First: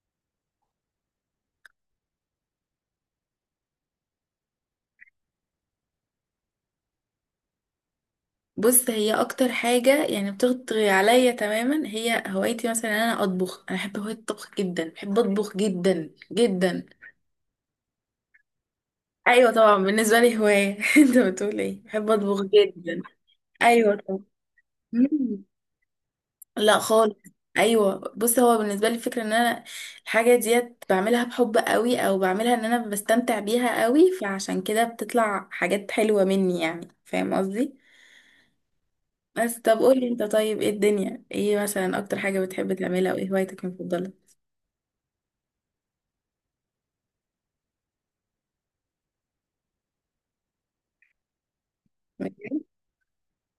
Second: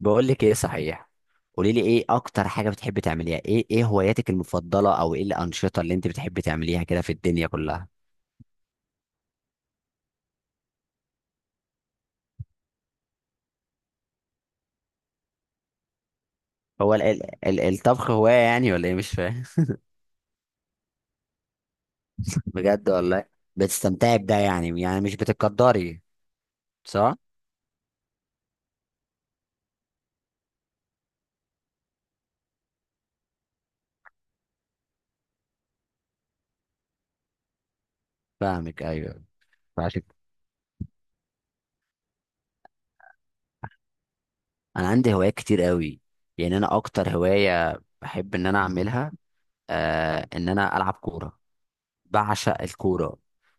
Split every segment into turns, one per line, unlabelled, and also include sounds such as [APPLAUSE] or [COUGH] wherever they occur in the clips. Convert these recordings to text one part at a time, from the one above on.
بقول لك ايه، صحيح. قولي لي ايه اكتر حاجه بتحبي تعمليها، ايه هواياتك المفضله، او ايه الانشطه اللي انت بتحبي تعمليها كده في الدنيا كلها.
بص، هي اكتر حاجه يعني بتغطي عليا تماما هي هوايتي، مثلا إن انا اطبخ. انا بحب هوايه الطبخ جدا، بحب اطبخ جدا جدا.
هو ال ال ال الطبخ هوايه يعني ولا ايه، مش فاهم.
ايوه طبعا بالنسبه لي هوايه. [LAUGHS] انت بتقول ايه؟ بحب اطبخ
[LAUGHS] بجد
جدا.
والله؟
ايوه
بتستمتعي
طبعا.
بده يعني مش
مم.
بتقدري.
لا خالص.
صح.
ايوه، بص هو بالنسبه لي الفكره ان انا الحاجه ديت بعملها بحب قوي، او بعملها ان انا بستمتع بيها قوي، فعشان كده بتطلع حاجات حلوه مني، يعني فاهم قصدي.
فاهمك، ايوه.
بس طب
فعشان
قولي انت، طيب ايه الدنيا؟ ايه مثلا اكتر حاجة بتحب تعملها، او ايه هوايتك المفضلة؟
انا عندي هوايات كتير قوي. يعني انا اكتر هوايه بحب ان انا اعملها، ان انا العب كوره. بعشق
مجال؟
الكورة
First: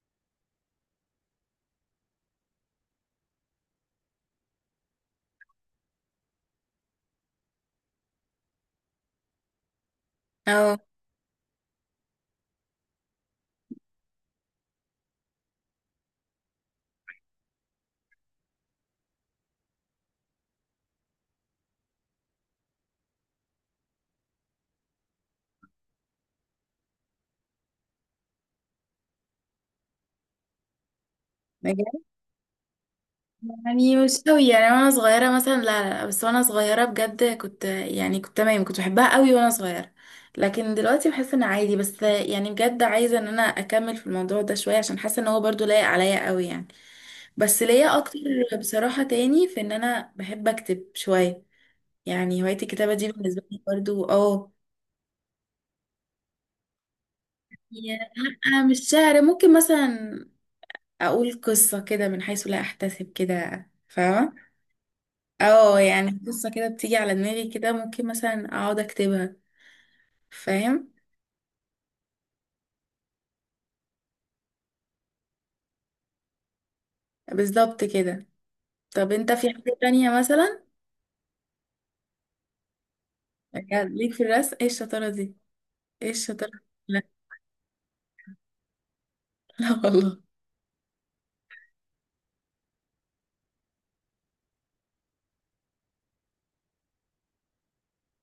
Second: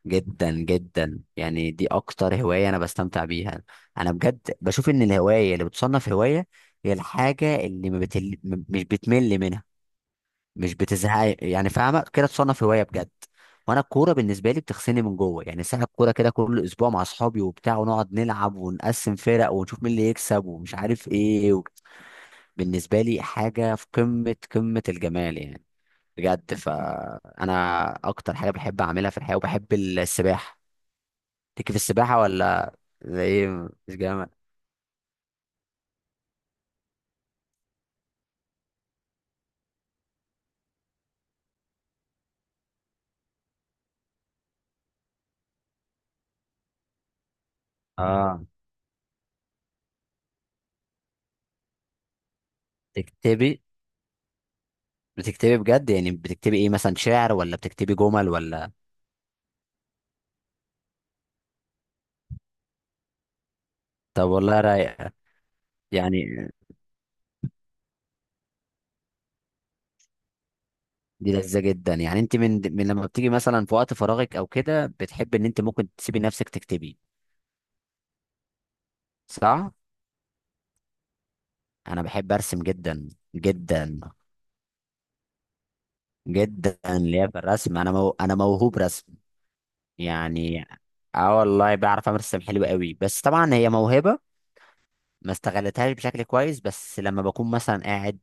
جدا جدا، يعني دي أكتر هواية أنا بستمتع بيها. أنا بجد بشوف إن الهواية اللي بتصنف هواية هي الحاجة اللي ما بتل... م- مش بتمل منها، مش
اه.
بتزهق، يعني فاهمة كده، تصنف هواية بجد. وأنا الكورة بالنسبة لي بتغسلني من جوه، يعني ساعة الكورة كده كل أسبوع مع أصحابي وبتاع، ونقعد نلعب ونقسم فرق ونشوف مين اللي يكسب ومش عارف إيه بالنسبة لي حاجة في قمة قمة الجمال يعني، بجد. فانا اكتر حاجه بحب اعملها في الحياه، وبحب السباحه. ليكي في
مجال
السباحه ولا؟ زي ايه، مش
يعني مش
جامد؟
قوي، يعني وانا صغيرة مثلا، لا لا لا، بس وانا صغيرة بجد كنت، يعني كنت تمام، كنت بحبها قوي وانا صغيرة. لكن دلوقتي بحس ان عادي، بس يعني بجد عايزة ان انا اكمل في الموضوع ده شوية، عشان حاسة ان هو برضو لايق عليا قوي يعني. بس ليا اكتر
اه.
بصراحة تاني في ان انا بحب اكتب شوية. يعني هواية الكتابة دي بالنسبة
بتكتبي
لي برضو، اه.
بتكتبي بجد؟ يعني بتكتبي ايه مثلا، شعر ولا بتكتبي
يا-
جمل
لأ،
ولا؟
مش شعر، ممكن مثلا اقول قصة كده من حيث لا احتسب، كده
طب
فاهمة.
والله رايق.
اه، يعني
يعني
قصة كده بتيجي على دماغي كده، ممكن مثلا اقعد اكتبها. فاهم.
دي لذيذه جدا، يعني انت من لما بتيجي مثلا في وقت فراغك او كده بتحب ان انت ممكن تسيبي نفسك تكتبي.
بالظبط كده. طب انت في
صح.
حاجة تانية مثلا؟
انا بحب ارسم جدا
يعني
جدا.
ليك في الرسم؟ ايه الشطارة دي؟ ايه الشطارة دي؟
جدا
لا.
ليا في الرسم، انا موهوب رسم،
[LAUGHS] لا والله.
يعني. اه والله، بعرف امارس السباحه حلو قوي، بس طبعا هي موهبه ما استغلتهاش بشكل كويس. بس لما بكون مثلا قاعد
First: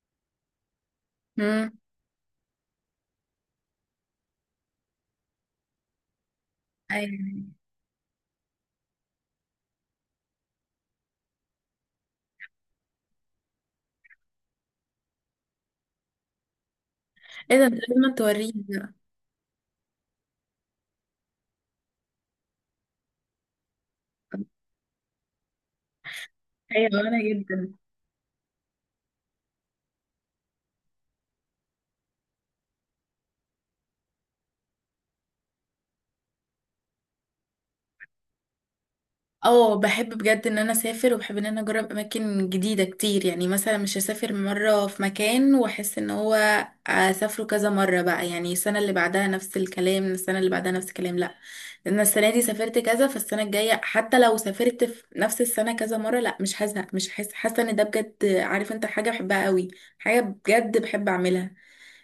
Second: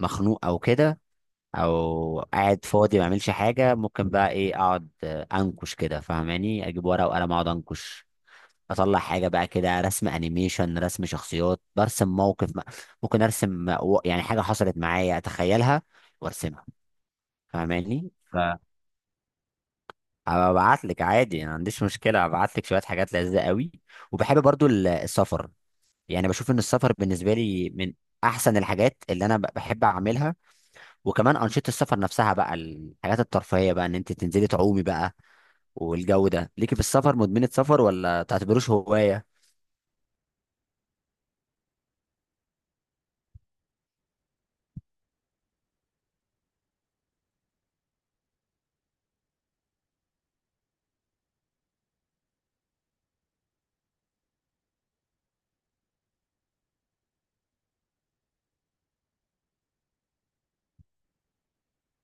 مخنوق او كده،
امم.
او قاعد فاضي ما اعملش حاجه، ممكن بقى ايه اقعد انكش كده، فاهماني، اجيب ورقه وقلم اقعد
ايوه،
انكش. اطلع حاجه بقى كده، رسم انيميشن، رسم شخصيات، برسم موقف ممكن ارسم يعني حاجه حصلت معايا اتخيلها وارسمها،
ايه ده؟ انت
فاهماني.
لازم توريني بقى.
هبعت لك عادي، ما عنديش مشكله، هبعت لك شويه حاجات لذيذه قوي. وبحب برضو السفر. يعني بشوف ان
ايوه،
السفر
انا
بالنسبه لي
جدا.
من احسن الحاجات اللي انا بحب اعملها. وكمان انشطه السفر نفسها بقى، الحاجات الترفيهيه بقى، ان انت تنزلي تعومي بقى والجو ده. ليكي في السفر، مدمنه سفر ولا تعتبروش هوايه؟
اه. بحب بجد ان انا اسافر، وبحب ان انا اجرب اماكن جديده كتير، يعني مثلا مش هسافر مره في مكان واحس ان هو اسافره كذا مره بقى، يعني السنه اللي بعدها نفس الكلام، السنه اللي بعدها نفس الكلام، لا، لان السنه دي سافرت كذا، فالسنه الجايه حتى لو سافرت في نفس السنه كذا مره، لا مش هزهق، مش حاسه حاسه ان ده، بجد عارف انت، حاجه بحبها قوي، حاجه بجد بحب اعملها.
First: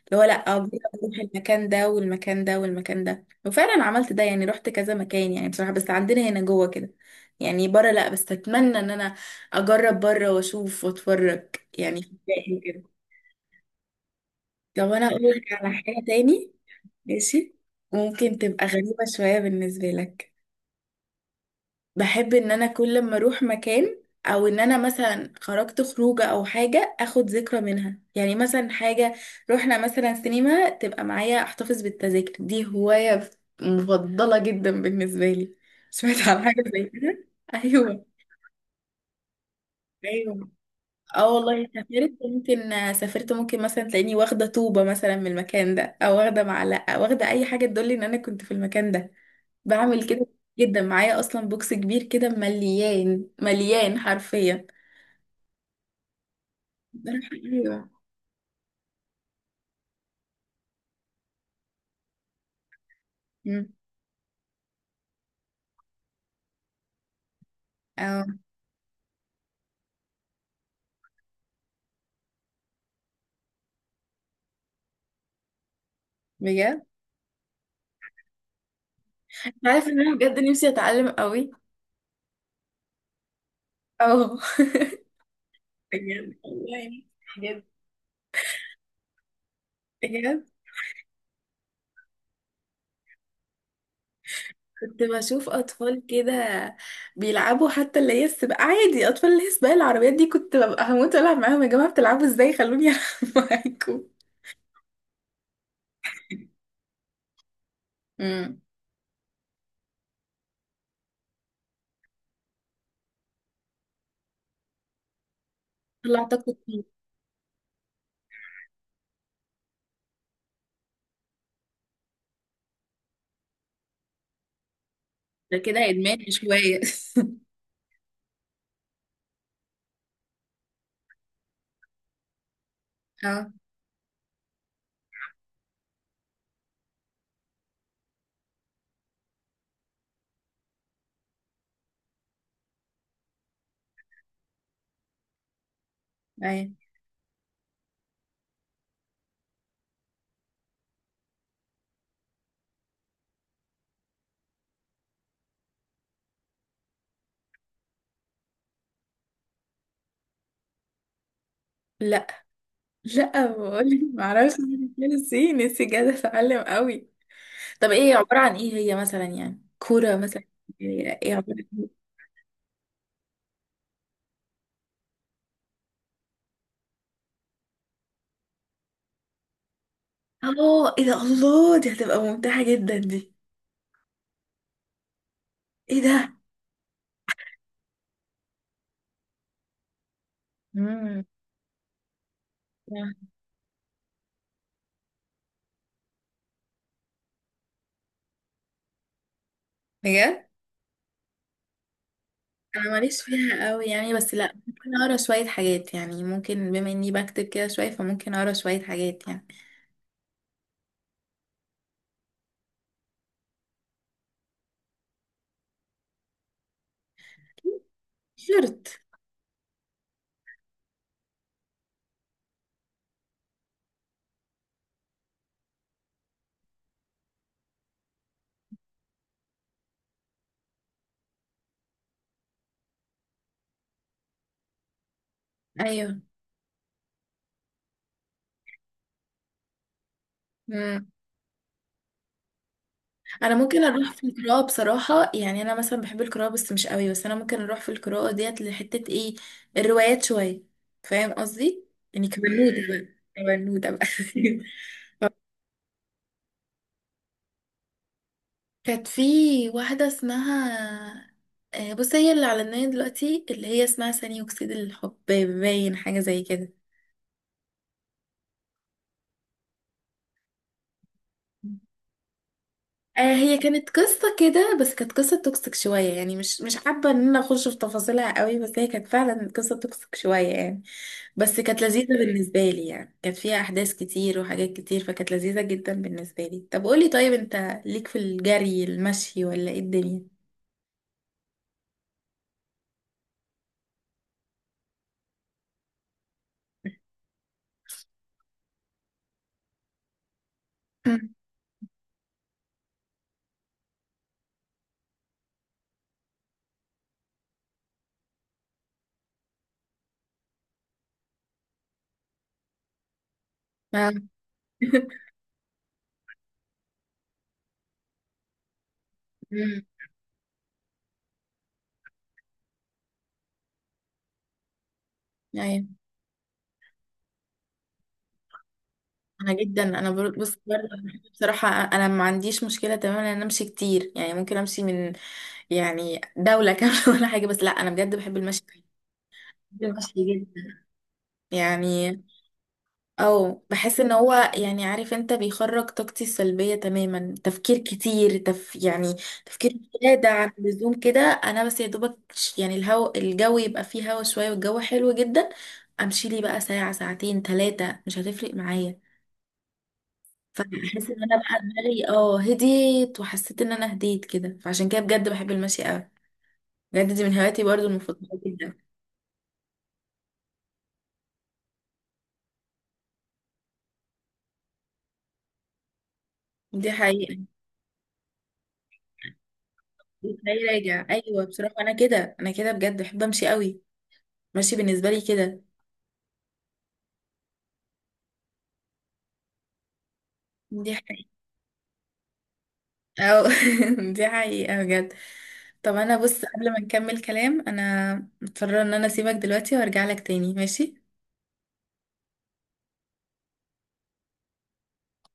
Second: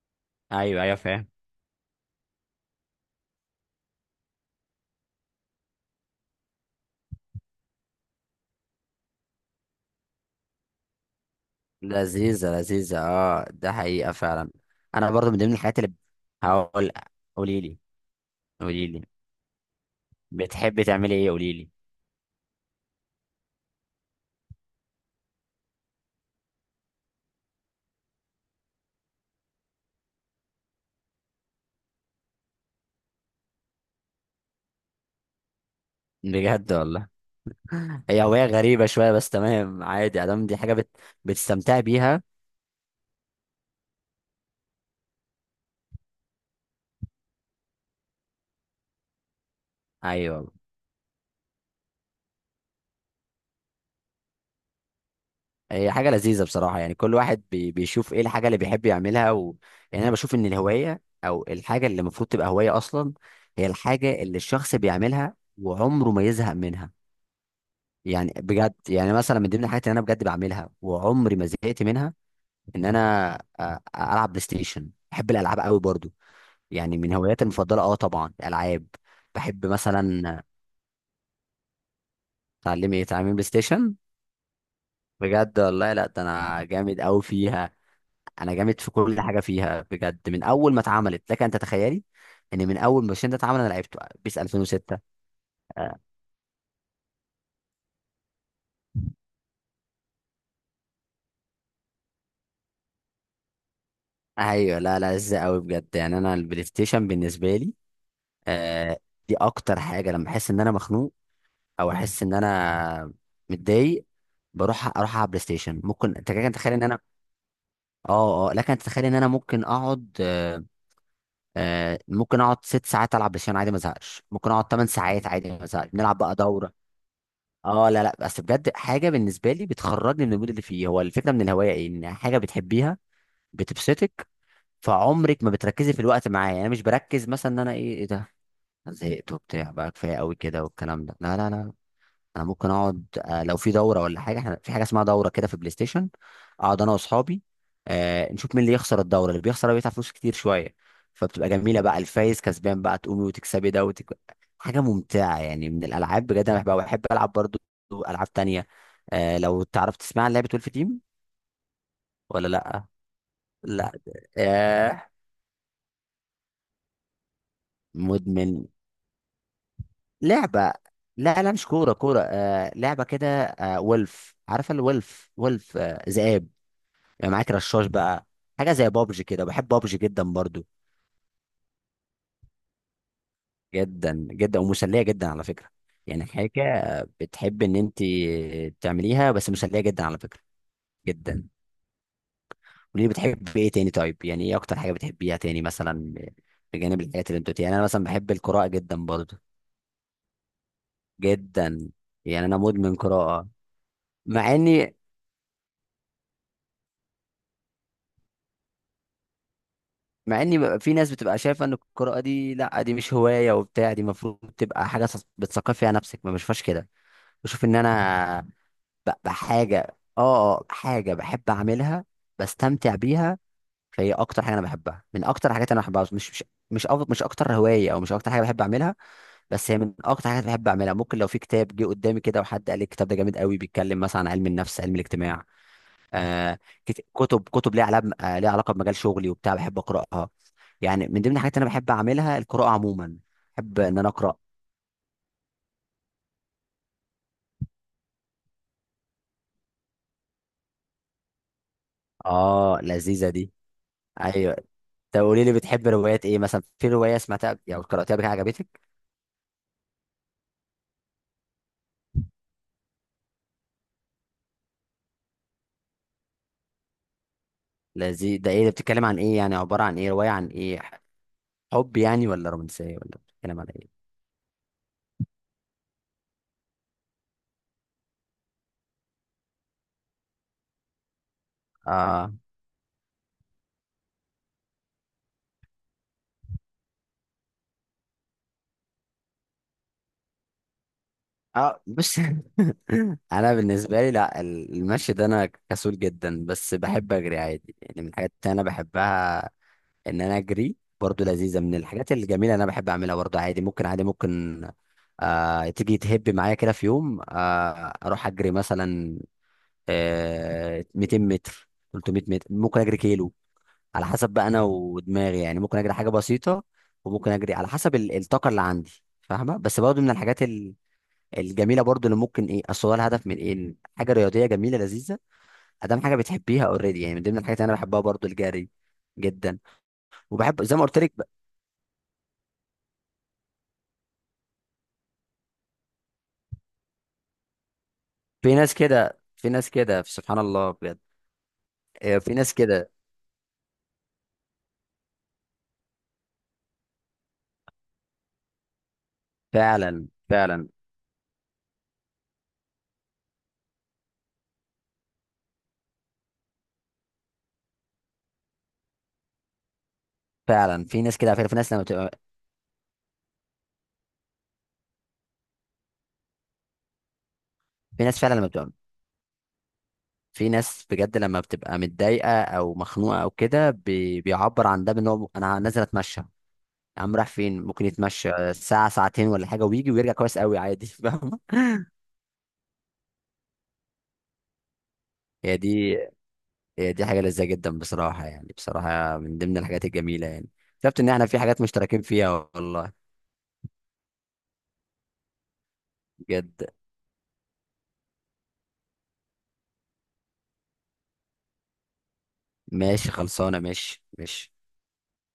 اللي هو لا، أجرب
ايوه ايوه،
اروح
فاهم.
المكان ده والمكان ده والمكان ده، وفعلا عملت ده، يعني رحت كذا مكان يعني، بصراحة بس عندنا هنا جوه كده، يعني بره لا، بس اتمنى ان انا اجرب بره واشوف واتفرج يعني في
لذيذه
الباقي كده.
لذيذه، اه، ده حقيقه فعلا.
طب انا
انا
اقول
برضو من
لك
ضمن
على
الحاجات اللي
حاجة تاني؟
هقول.
ماشي.
قولي لي،
ممكن تبقى
قولي لي.
غريبة شوية بالنسبة لك.
بتحبي تعملي ايه، قولي لي.
بحب ان انا كل لما اروح مكان، او ان انا مثلا خرجت خروجه او حاجه، اخد ذكرى منها، يعني مثلا حاجه رحنا مثلا سينما، تبقى معايا احتفظ بالتذاكر دي، هوايه مفضله جدا بالنسبه لي. سمعت عن حاجه
بجد
زي
والله؟
كده؟ ايوه.
هي هواية غريبة شوية بس تمام، عادي، ادام
ايوه،
دي حاجة
اه والله
بتستمتع
سافرت
بيها،
ممكن، سافرت ممكن مثلا تلاقيني واخده طوبه مثلا من المكان ده، او واخده معلقه، واخده اي حاجه تدل ان انا كنت في المكان ده. بعمل كده.
ايوه.
جدا. معايا اصلا بوكس كبير كده مليان مليان حرفيا.
هي حاجة لذيذة بصراحة، يعني كل واحد
ايوه.
بيشوف ايه الحاجة اللي بيحب يعملها يعني انا بشوف ان الهواية او الحاجة اللي المفروض تبقى هواية اصلا، هي
مم.
الحاجة اللي الشخص بيعملها وعمره ما يزهق منها.
اه.
يعني بجد، يعني مثلا من ضمن الحاجات اللي انا بجد بعملها وعمري ما زهقت منها، ان انا العب بلاي ستيشن. بحب الالعاب قوي برضو،
بجد.
يعني من هواياتي المفضلة، اه طبعا الالعاب. بحب
أنت عارف ان انا بجد
مثلا.
نفسي اتعلم قوي.
تعلمي ايه، تعلمي بلاي ستيشن؟
اه. [LAUGHS]
بجد والله، لا ده
بجد
انا جامد
والله.
قوي
بجد.
فيها. انا جامد في كل حاجه فيها بجد، من
بجد.
اول ما اتعملت، لك انت تخيلي ان من اول ما الشين ده اتعمل انا لعبته، بيس 2006.
كنت بشوف
آه.
اطفال كده بيلعبوا، حتى اللي هي السباق، عادي اطفال، اللي هي سباق العربيات دي، كنت ببقى هموت والعب معاهم. يا جماعه بتلعبوا ازاي؟ خلوني [LAUGHS] العب معاكم.
ايوه. لا لا، لذة قوي بجد، يعني انا البلاي ستيشن بالنسبه لي،
امم.
آه دي اكتر حاجه لما احس ان انا مخنوق او احس ان انا متضايق، اروح على بلاي ستيشن. ممكن انت
طلعت
كده
أكتر.
تتخيل ان انا، اه لكن انت تتخيل ان انا ممكن اقعد ممكن اقعد ست ساعات العب بلاي ستيشن عادي ما ازهقش، ممكن اقعد 8 ساعات عادي
ده
ما
كده
ازهقش. بنلعب
ادمان
بقى
مش هوايه.
دوره. اه لا لا، بس بجد حاجه بالنسبه لي بتخرجني من المود اللي فيه، هو الفكره من الهوايه ايه، ان حاجه بتحبيها
[LAUGHS] اه.
بتبسطك، فعمرك ما بتركزي في الوقت. معايا يعني انا مش بركز مثلا ان انا ايه، ايه ده، زهقت وبتاع بقى كفايه قوي كده والكلام ده، لا لا لا. انا ممكن اقعد لو في دوره ولا حاجه. احنا في حاجه اسمها دوره كده في بلاي ستيشن، اقعد
ايوه.
انا واصحابي، نشوف مين اللي يخسر الدوره، اللي بيخسر هو بيدفع فلوس كتير شويه، فبتبقى جميله بقى، الفايز كسبان بقى، تقومي وتكسبي ده حاجه ممتعه يعني من الالعاب بجد. انا بحب العب برضو العاب تانية. لو تعرف تسمع عن لعبه ولف تيم
لا
ولا لا؟
لا،
لا.
بقول [LAUGHS] معرفش. مين
آه،
نسي جاد اتعلم قوي. طب ايه عبارة عن
مدمن
ايه؟ هي مثلا يعني كورة مثلا؟
لعبه.
ايه
لا لا،
عبارة
مش
عن
كوره
ايه؟
كوره، لعبه كده، ولف، عارفه الولف؟ ولف ذئاب، يعني معاك رشاش بقى. حاجه زي بابجي كده، بحب بابجي جدا برضو،
اه، ايه ده؟ الله، دي هتبقى ممتعة جدا دي.
جدا جدا، ومسليه جدا على فكره.
ايه
يعني
ده؟
حاجه بتحب ان انت تعمليها بس مسليه جدا على فكره،
امم.
جدا. وليه، بتحب ايه تاني؟ طيب، يعني ايه اكتر حاجه بتحبيها تاني مثلا، بجانب الحاجات اللي انت قلتيها؟ يعني انا مثلا بحب القراءه جدا برضو،
بجد؟
جدا. يعني انا
انا
مدمن
ماليش
قراءه.
فيها قوي يعني، بس لا
مع
ممكن
اني
اقرا شوية حاجات، يعني ممكن بما اني بكتب كده شوية، فممكن اقرا شوية حاجات يعني.
مع اني في ناس بتبقى شايفه ان القراءه دي لا، دي مش هوايه وبتاع، دي المفروض تبقى حاجه بتثقف فيها نفسك. ما بشوفهاش كده، بشوف ان انا
شرط.
بحاجة، حاجة بحب أعملها، بستمتع بيها. فهي أكتر حاجة أنا بحبها، من أكتر الحاجات أنا بحبها. مش أكتر هواية، أو مش أكتر حاجة بحب أعملها، بس هي من أكتر حاجات بحب أعملها. ممكن لو في كتاب جه قدامي كده، وحد قال لي الكتاب ده جامد قوي، بيتكلم مثلا عن علم النفس، علم الاجتماع،
ايوه.
آه كتب ليها علاقة، ليها علاقة بمجال شغلي وبتاع، بحب أقرأها. يعني من ضمن الحاجات اللي أنا بحب أعملها القراءة عموما،
انا
بحب
ممكن
إن أنا
اروح في
أقرأ.
القراءه بصراحه، يعني انا مثلا بحب القراءه بس مش قوي، بس انا ممكن اروح في القراءه ديت لحته ايه الروايات شويه. فاهم قصدي؟ يعني
اه
كبنوده بقى،
لذيذة دي.
كبنوده بقى.
ايوه. طب قولي لي، بتحب روايات ايه مثلا؟ في روايه سمعتها او قراتها قبل كده، عجبتك؟
[LAUGHS] كانت في واحده اسمها، بص هي اللي على النايل دلوقتي، اللي هي اسمها ثاني اكسيد الحب، باين حاجه زي كده.
لذي ده ايه ده، بتتكلم عن ايه، يعني عباره عن ايه، روايه عن ايه، حب يعني، ولا رومانسيه، ولا
هي
بتتكلم عن ايه؟
كانت قصة كده، بس كانت قصة توكسيك شوية، يعني مش حابة ان انا اخش في تفاصيلها قوي، بس هي كانت فعلا قصة توكسيك شوية يعني. بس كانت لذيذة
اه
بالنسبة لي، يعني كانت فيها احداث كتير وحاجات كتير، فكانت لذيذة جدا بالنسبة لي. طب قولي، طيب انت ليك في الجري، المشي، ولا ايه الدنيا؟
اه، بص. [LAUGHS] انا بالنسبه لي لا، المشي ده انا كسول جدا، بس بحب اجري عادي، يعني من الحاجات اللي انا بحبها ان انا اجري
[LAUGHS]
برضو.
مم.
لذيذه، من الحاجات الجميله اللي انا بحب اعملها برضو، عادي ممكن، تيجي تهب معايا كده في يوم، اروح اجري مثلا، 200 متر، 300 متر، ممكن اجري كيلو، على
آه.
حسب بقى انا ودماغي. يعني ممكن اجري حاجه بسيطه، وممكن اجري على حسب الطاقه اللي عندي، فاهمه. بس
امم.
برضه من الحاجات الجميله برضه، اللي ممكن ايه، اصل هو الهدف من ايه، إن حاجه رياضيه جميله لذيذه،
ايوه.
ادام حاجه بتحبيها اوريدي. يعني من ضمن الحاجات اللي انا بحبها برضه الجري،
انا
جدا.
جدا. بص
وبحب زي
برضه.
ما قلت لك.
بصراحه انا ما عنديش مشكله تماما ان انا امشي كتير، يعني ممكن امشي من، يعني دوله كامله [LAUGHS] ولا حاجه، بس لا انا بجد بحب
في
المشي.
ناس كده، في ناس كده،
وحشة
سبحان الله
جدا
بجد.
يعني.
في ناس كده.
او بحس ان هو يعني عارف انت، بيخرج طاقتي السلبية تماما، تفكير كتير، يعني تفكير
فعلا
زيادة عن
فعلا.
اللزوم كده. انا بس يا دوبك، يعني الجو يبقى فيه هوا شوية والجو حلو جدا، امشي لي بقى ساعة ساعتين ثلاثة مش هتفرق معايا.
فعلا في
فبحس
ناس
ان
كده
انا
على فكرة، في
بقى
ناس لما
دماغي
بتبقى،
هديت، وحسيت ان انا هديت كده، فعشان كده بجد بحب المشي قوي، بجد دي من هواياتي برضو
في ناس
المفضلة
فعلا لما بتبقى،
جدا.
في ناس بجد لما بتبقى متضايقه او مخنوقه او كده، بيعبر عن ده بان هو انا نازل اتمشى.
دي
يا عم راح
حقيقة.
فين، ممكن يتمشى ساعه ساعتين ولا حاجه ويجي ويرجع كويس قوي
بتلاقيه
عادي. [LAUGHS]
راجع
فاهم.
ايوه، بصراحه انا كده بجد بحب امشي قوي. ماشي بالنسبه لي
هي
كده.
دي هي دي حاجه لذيذه جدا بصراحه، يعني بصراحه من ضمن الحاجات الجميله يعني.
دي
شفت ان احنا
حقيقه.
في حاجات مشتركين فيها، والله
او. [LAUGHS] دي حقيقه بجد. طب انا بص،
بجد.
قبل ما نكمل كلام انا مضطره ان انا اسيبك دلوقتي وارجع لك تاني، ماشي.
ماشي، خلصانه، ماشي ماشي.